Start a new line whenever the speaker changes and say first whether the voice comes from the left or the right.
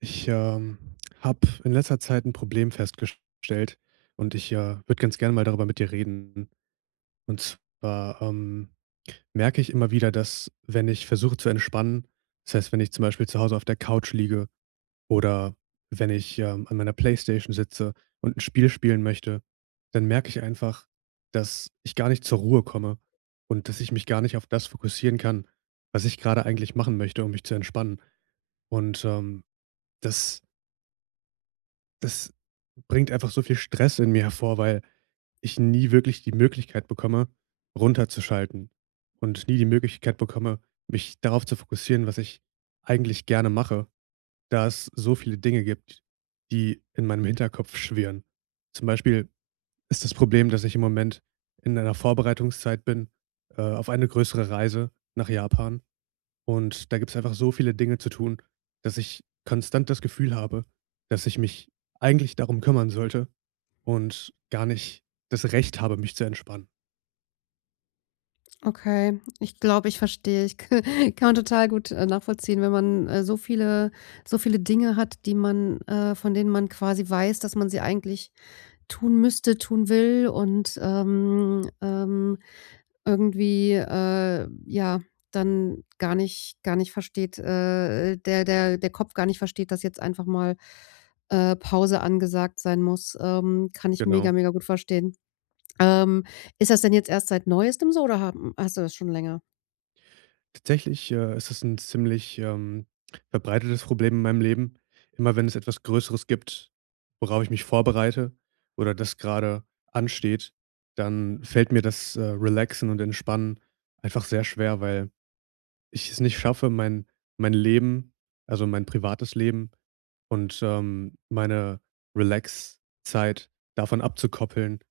right: Ich, ähm, habe in letzter Zeit ein Problem festgestellt und ich würde ganz gerne mal darüber mit dir reden. Und zwar merke ich immer wieder, dass, wenn ich versuche zu entspannen, das heißt, wenn ich zum Beispiel zu Hause auf der Couch liege oder wenn ich an meiner Playstation sitze und ein Spiel spielen möchte, dann merke ich einfach, dass ich gar nicht zur Ruhe komme und dass ich mich gar nicht auf das fokussieren kann, was ich gerade eigentlich machen möchte, um mich zu entspannen. Und, ähm, das Das bringt einfach so viel Stress in mir hervor, weil ich nie wirklich die Möglichkeit bekomme, runterzuschalten und nie die Möglichkeit bekomme, mich darauf zu fokussieren, was ich eigentlich gerne mache, da es so viele Dinge gibt, die in meinem Hinterkopf schwirren. Zum Beispiel ist das Problem, dass ich im Moment in einer Vorbereitungszeit bin, auf eine größere Reise nach Japan, und da gibt's einfach so viele Dinge zu tun, dass ich konstant das Gefühl habe, dass ich mich eigentlich darum kümmern sollte und gar nicht das Recht habe, mich zu entspannen.
left: Okay, ich glaube, ich verstehe. Ich kann man total gut, nachvollziehen, wenn man, so viele Dinge hat, die man von denen man quasi weiß, dass man sie eigentlich tun müsste, tun will und, irgendwie, ja, dann gar nicht versteht, der Kopf gar nicht versteht, dass jetzt einfach mal, Pause angesagt sein muss. Kann ich
right: Genau.
left: mega, mega gut verstehen. Ähm, ist das denn jetzt erst seit Neuestem so oder haben hast du das schon länger?
right: Tatsächlich, ist es ein ziemlich verbreitetes Problem in meinem Leben. Immer wenn es etwas Größeres gibt, worauf ich mich vorbereite oder das gerade ansteht, dann fällt mir das Relaxen und Entspannen einfach sehr schwer, weil ich es nicht schaffe, mein Leben, also, mein privates Leben und meine Relax-Zeit davon abzukoppeln,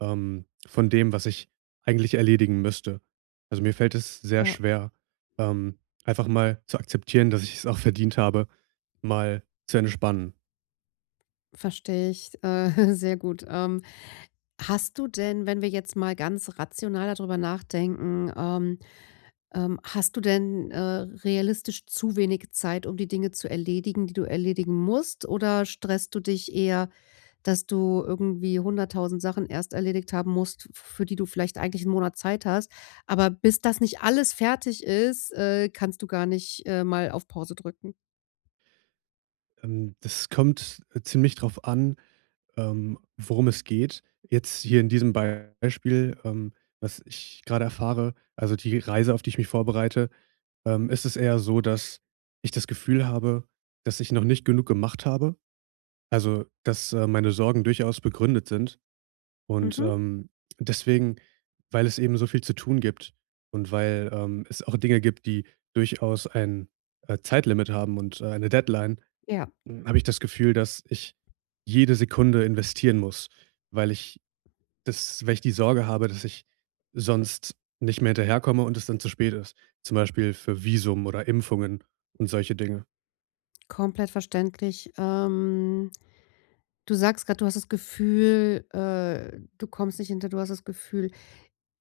right: von dem, was ich eigentlich erledigen müsste. Also, mir fällt es sehr
left: Ja,
right: schwer, einfach mal zu akzeptieren, dass ich es auch verdient habe, mal zu entspannen.
left: verstehe ich, sehr gut. Hast du denn, wenn wir jetzt mal ganz rational da drüber nachdenken, hast du denn, realistisch zu wenig Zeit, um die Dinge zu erledigen, die du erledigen musst, oder stresst du dich eher, dass du irgendwie 100.000 Sachen erst erledigt haben musst, f für die du vielleicht eigentlich einen Monat Zeit hast. Aber bis das nicht alles fertig ist, kannst du gar nicht, mal auf Pause drücken.
right: Das kommt ziemlich drauf an, worum es geht. Jetzt hier in diesem Beispiel, was ich gerade erfahre, also die Reise, auf die ich mich vorbereite, ist es eher so, dass ich das Gefühl habe, dass ich noch nicht genug gemacht habe. Also, dass meine Sorgen durchaus begründet sind. Und
left: Mhm.
right: ähm, deswegen, weil es eben so viel zu tun gibt und weil es auch Dinge gibt, die durchaus ein Zeitlimit haben und eine Deadline,
left: Ja,
right: habe ich das Gefühl, dass ich jede Sekunde investieren muss, weil ich die Sorge habe, dass ich sonst nicht mehr hinterherkomme und es dann zu spät ist. Zum Beispiel für Visum oder Impfungen und solche Dinge.
left: komplett verständlich. Du sagst gerade, du hast das Gefühl, du kommst nicht hinter. Du hast das Gefühl.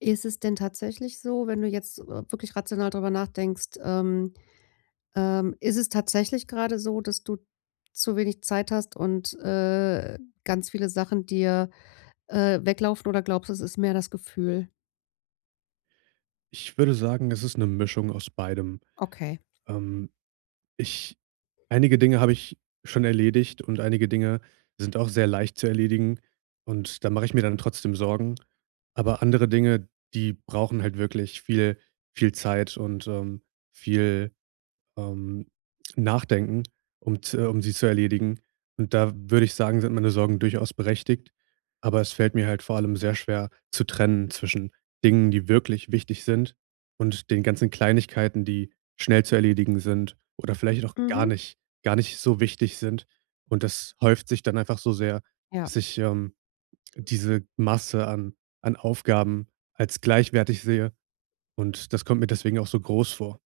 left: Ist es denn tatsächlich so, wenn du jetzt, wirklich rational drüber nachdenkst, ist es tatsächlich gerade so, dass du zu wenig Zeit hast und, ganz viele Sachen dir, weglaufen oder glaubst, es ist mehr das Gefühl?
right: Ich würde sagen, es ist eine Mischung aus beidem.
left: Okay.
right: Ähm, ich einige Dinge habe ich schon erledigt und einige Dinge sind auch sehr leicht zu erledigen, und da mache ich mir dann trotzdem Sorgen. Aber andere Dinge, die brauchen halt wirklich viel Zeit und, viel Ähm, nachdenken, um sie zu erledigen. Und da würde ich sagen, sind meine Sorgen durchaus berechtigt, aber es fällt mir halt vor allem sehr schwer zu trennen zwischen Dingen, die wirklich wichtig sind, und den ganzen Kleinigkeiten, die schnell zu erledigen sind oder vielleicht auch gar
left: Mhm.
right: nicht gar nicht so wichtig sind. Und das häuft sich dann einfach so sehr,
left: Ja.
right: dass ich diese Masse an Aufgaben als gleichwertig sehe, und das kommt mir deswegen auch so groß vor.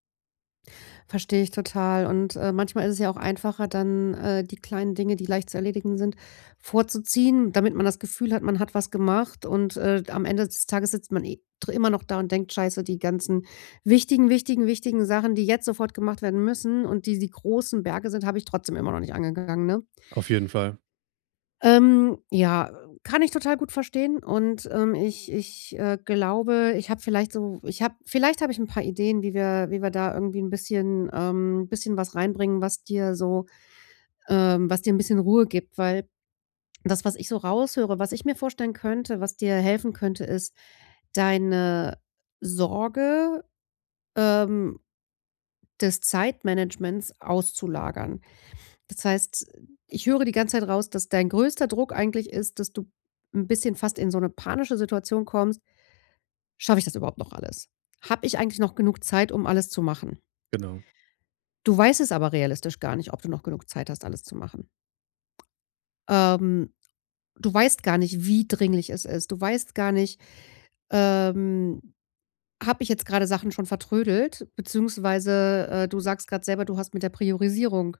left: Verstehe ich total. Und, manchmal ist es ja auch einfacher, dann, die kleinen Dinge, die leicht zu erledigen sind, vorzuziehen, damit man das Gefühl hat, man hat was gemacht und, am Ende des Tages sitzt man eh dr immer noch da und denkt: „Scheiße, die ganzen wichtigen, wichtigen, wichtigen Sachen, die jetzt sofort gemacht werden müssen und die großen Berge sind, habe ich trotzdem immer noch nicht angegangen", ne?
right: Auf jeden Fall,
left: Ja, kann ich total gut verstehen und, ich glaube, ich habe vielleicht habe ich ein paar Ideen, wie wir da irgendwie ein bisschen bisschen was reinbringen, was dir so was dir ein bisschen Ruhe gibt, weil das, was ich so raushöre, was ich mir vorstellen könnte, was dir helfen könnte, ist, deine Sorge, ähm, des Zeitmanagements auszulagern. Das heißt, ich höre die ganze Zeit raus, dass dein größter Druck eigentlich ist, dass du ein bisschen fast in so eine panische Situation kommst: „Schaffe ich das überhaupt noch alles? Habe ich eigentlich noch genug Zeit, um alles zu machen?"
right: genau.
left: Du weißt es aber realistisch gar nicht, ob du noch genug Zeit hast, alles zu machen. Ähm, du weißt gar nicht, wie dringlich es ist. Du weißt gar nicht. ähm Habe ich jetzt gerade Sachen schon vertrödelt, beziehungsweise, du sagst gerade selber, du hast mit der Priorisierung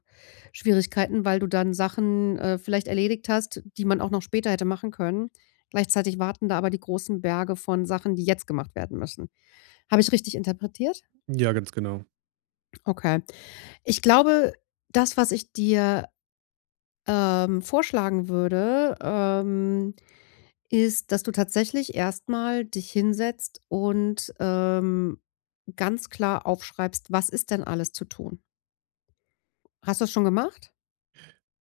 left: Schwierigkeiten, weil du dann Sachen, vielleicht erledigt hast, die man auch noch später hätte machen können. Gleichzeitig warten da aber die großen Berge von Sachen, die jetzt gemacht werden müssen. Habe ich richtig interpretiert?
right: Ja, ganz genau.
left: Okay. Ich glaube, das, was ich dir, vorschlagen würde, ist, dass du tatsächlich erstmal dich hinsetzt und, ganz klar aufschreibst: „Was ist denn alles zu tun?" Hast du das schon gemacht?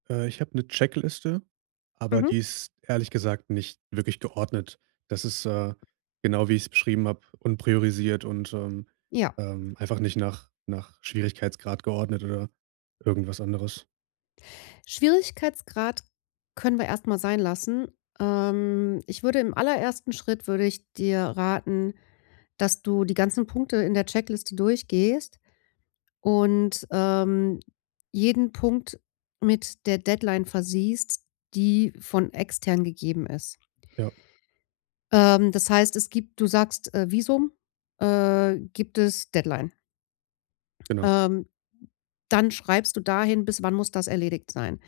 right: Ich habe eine Checkliste, aber
left: Mhm,
right: die ist ehrlich gesagt nicht wirklich geordnet. Das ist genau wie ich es beschrieben habe, unpriorisiert und, ähm,
left: ja.
right: ähm, einfach nicht nach Schwierigkeitsgrad geordnet oder irgendwas anderes.
left: Schwierigkeitsgrad können wir erstmal sein lassen. Ich würde im allerersten Schritt würde ich dir raten, dass du die ganzen Punkte in der Checkliste durchgehst und, jeden Punkt mit der Deadline versiehst, die von extern gegeben ist.
right: Ja,
left: Das heißt, es gibt du sagst, Visum, gibt es Deadline.
right: genau.
left: Ähm, dann schreibst du dahin, bis wann muss das erledigt sein.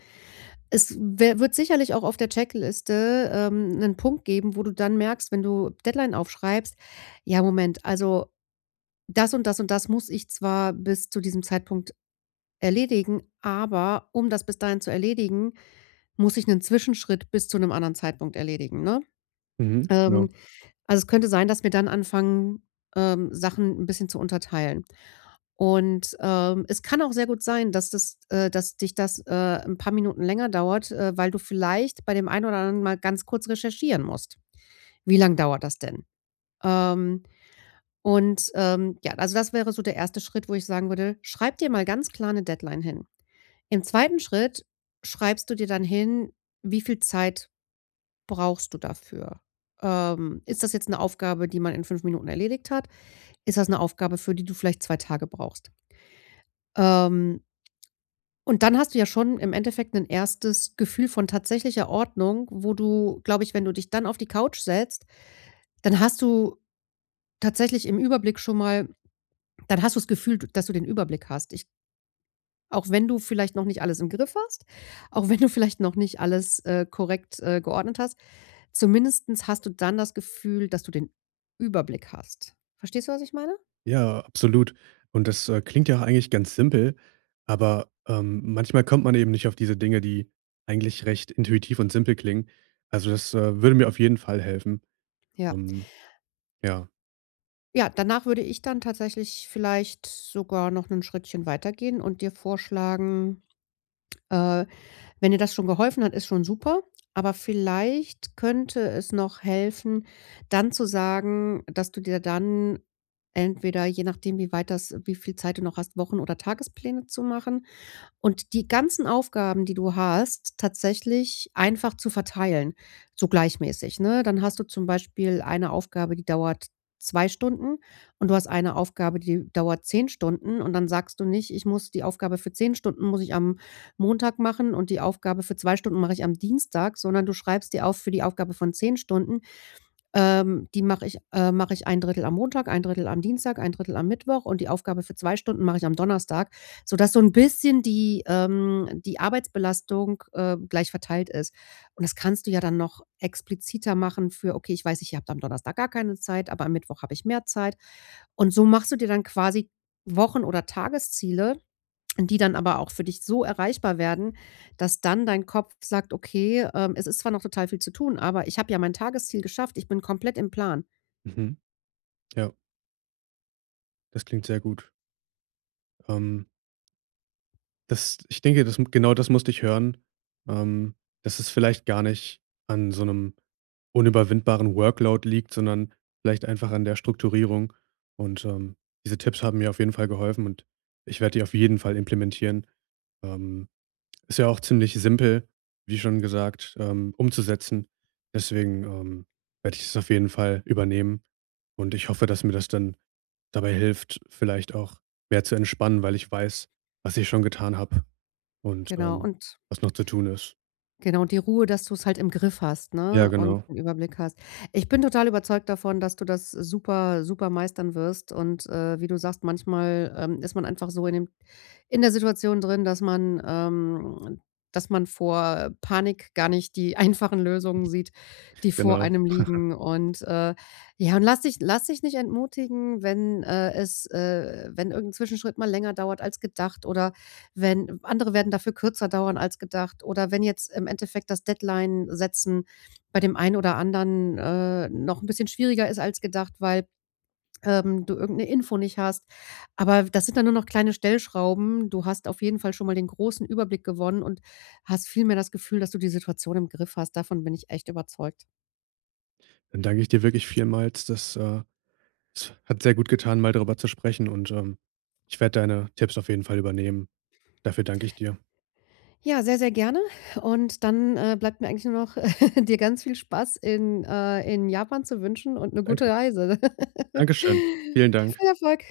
left: Es wer wird sicherlich auch auf der Checkliste, 'nen Punkt geben, wo du dann merkst, wenn du Deadline aufschreibst: „Ja, Moment, also das und das und das muss ich zwar bis zu diesem Zeitpunkt erledigen, aber um das bis dahin zu erledigen, muss ich einen Zwischenschritt bis zu einem anderen Zeitpunkt erledigen", ne?
right: Mhm, genau.
left: Ähm Also, es könnte sein, dass wir dann anfangen, Sachen ein bisschen zu unterteilen. Und, es kann auch sehr gut sein, dass dich das, 'n paar Minuten länger dauert, weil du vielleicht bei dem einen oder anderen mal ganz kurz recherchieren musst. Wie lang dauert das denn? Ähm, und, ja, also, das wäre so der erste Schritt, wo ich sagen würde: „Schreib dir mal ganz klar 'ne Deadline hin." Im zweiten Schritt schreibst du dir dann hin, wie viel Zeit brauchst du dafür? Ist das jetzt eine Aufgabe, die man in 5 Minuten erledigt hat? Ist das 'ne Aufgabe, für die du vielleicht 2 Tage brauchst? Ähm, und dann hast du ja schon im Endeffekt 'nen erstes Gefühl von tatsächlicher Ordnung, wo du, glaube ich, wenn du dich dann auf die Couch setzt, dann hast du tatsächlich im Überblick schon mal dann hast du's Gefühl, d dass du den Überblick hast. Ich auch wenn du vielleicht noch nicht alles im Griff hast, auch wenn du vielleicht noch nicht alles, korrekt, geordnet hast, zumindestens hast du dann das Gefühl, dass du den Überblick hast. Verstehst du, was ich meine?
right: Ja, absolut. Und das klingt ja eigentlich ganz simpel, aber manchmal kommt man eben nicht auf diese Dinge, die eigentlich recht intuitiv und simpel klingen. Also, das würde mir auf jeden Fall helfen.
left: Ja.
right: Ähm, ja.
left: Ja, danach würde ich dann tatsächlich vielleicht sogar noch 'nen Schrittchen weitergehen und dir vorschlagen, äh, wenn dir das schon geholfen hat, ist schon super, aber vielleicht könnte es noch helfen, dann zu sagen, dass du dir dann entweder, je nachdem, wie weit das wie viel Zeit du noch hast, Wochen oder Tagespläne zu machen und die ganzen Aufgaben, die du hast, tatsächlich einfach zu verteilen, so gleichmäßig, ne? Dann hast du zum Beispiel eine Aufgabe, die dauert 2 Stunden und du hast eine Aufgabe, die dauert 10 Stunden und dann sagst du nicht: „Ich muss die Aufgabe für 10 Stunden muss ich am Montag machen und die Aufgabe für 2 Stunden mache ich am Dienstag", sondern du schreibst dir auf: „Für die Aufgabe von 10 Stunden die mache ich ein Drittel am Montag, ein Drittel am Dienstag, ein Drittel am Mittwoch und die Aufgabe für 2 Stunden mache ich am Donnerstag, sodass so ein bisschen die die Arbeitsbelastung, gleich verteilt ist. Und das kannst du ja dann noch expliziter machen für: „Okay, ich weiß, ich habe am Donnerstag gar keine Zeit, aber am Mittwoch habe ich mehr Zeit." Und so machst du dir dann quasi Wochen oder Tagesziele, die dann aber auch für dich so erreichbar werden, dass dann dein Kopf sagt: „Okay, es ist zwar noch total viel zu tun, aber ich habe ja mein Tagesziel geschafft. Ich bin komplett im Plan."
right: Mhm. Ja, das klingt sehr gut. Ähm, das ich denke, das genau das musste ich hören, ähm, dass es vielleicht gar nicht an so einem unüberwindbaren Workload liegt, sondern vielleicht einfach an der Strukturierung. Und diese Tipps haben mir auf jeden Fall geholfen, und ich werde die auf jeden Fall implementieren. Ähm Ist ja auch ziemlich simpel, wie schon gesagt, umzusetzen. Deswegen werde ich es auf jeden Fall übernehmen, und ich hoffe, dass mir das dann dabei hilft, vielleicht auch mehr zu entspannen, weil ich weiß, was ich schon getan habe und,
left: Genau
right: ähm,
left: und
right: was noch zu tun ist.
left: genau, die Ruhe, dass du es halt im Griff hast,
right: Ja,
left: ne, und
right: genau,
left: 'n Überblick hast. Ich bin total überzeugt davon, dass du das super, super meistern wirst und, wie du sagst, manchmal, ist man einfach so in der Situation drin, dass man vor Panik gar nicht die einfachen Lösungen sieht, die vor
right: genau.
left: einem liegen. Und, ja, und lass dich nicht entmutigen, wenn irgendein Zwischenschritt mal länger dauert als gedacht oder wenn andere werden dafür kürzer dauern als gedacht oder wenn jetzt im Endeffekt das Deadline-Setzen bei dem einen oder anderen, noch ein bisschen schwieriger ist als gedacht, weil du irgendeine Info nicht hast. Aber das sind dann nur noch kleine Stellschrauben. Du hast auf jeden Fall schon mal den großen Überblick gewonnen und hast viel mehr das Gefühl, dass du die Situation im Griff hast. Davon bin ich echt überzeugt.
right: Dann danke ich dir wirklich vielmals. Es hat sehr gut getan, mal darüber zu sprechen, und ich werde deine Tipps auf jeden Fall übernehmen. Dafür danke ich dir.
left: Ja, sehr, sehr gerne. Und dann, bleibt mir eigentlich nur noch, dir ganz viel Spaß in Japan zu wünschen und eine
right: Danke.
left: gute Reise.
right: Dankeschön. Vielen Dank.
left: Viel Erfolg.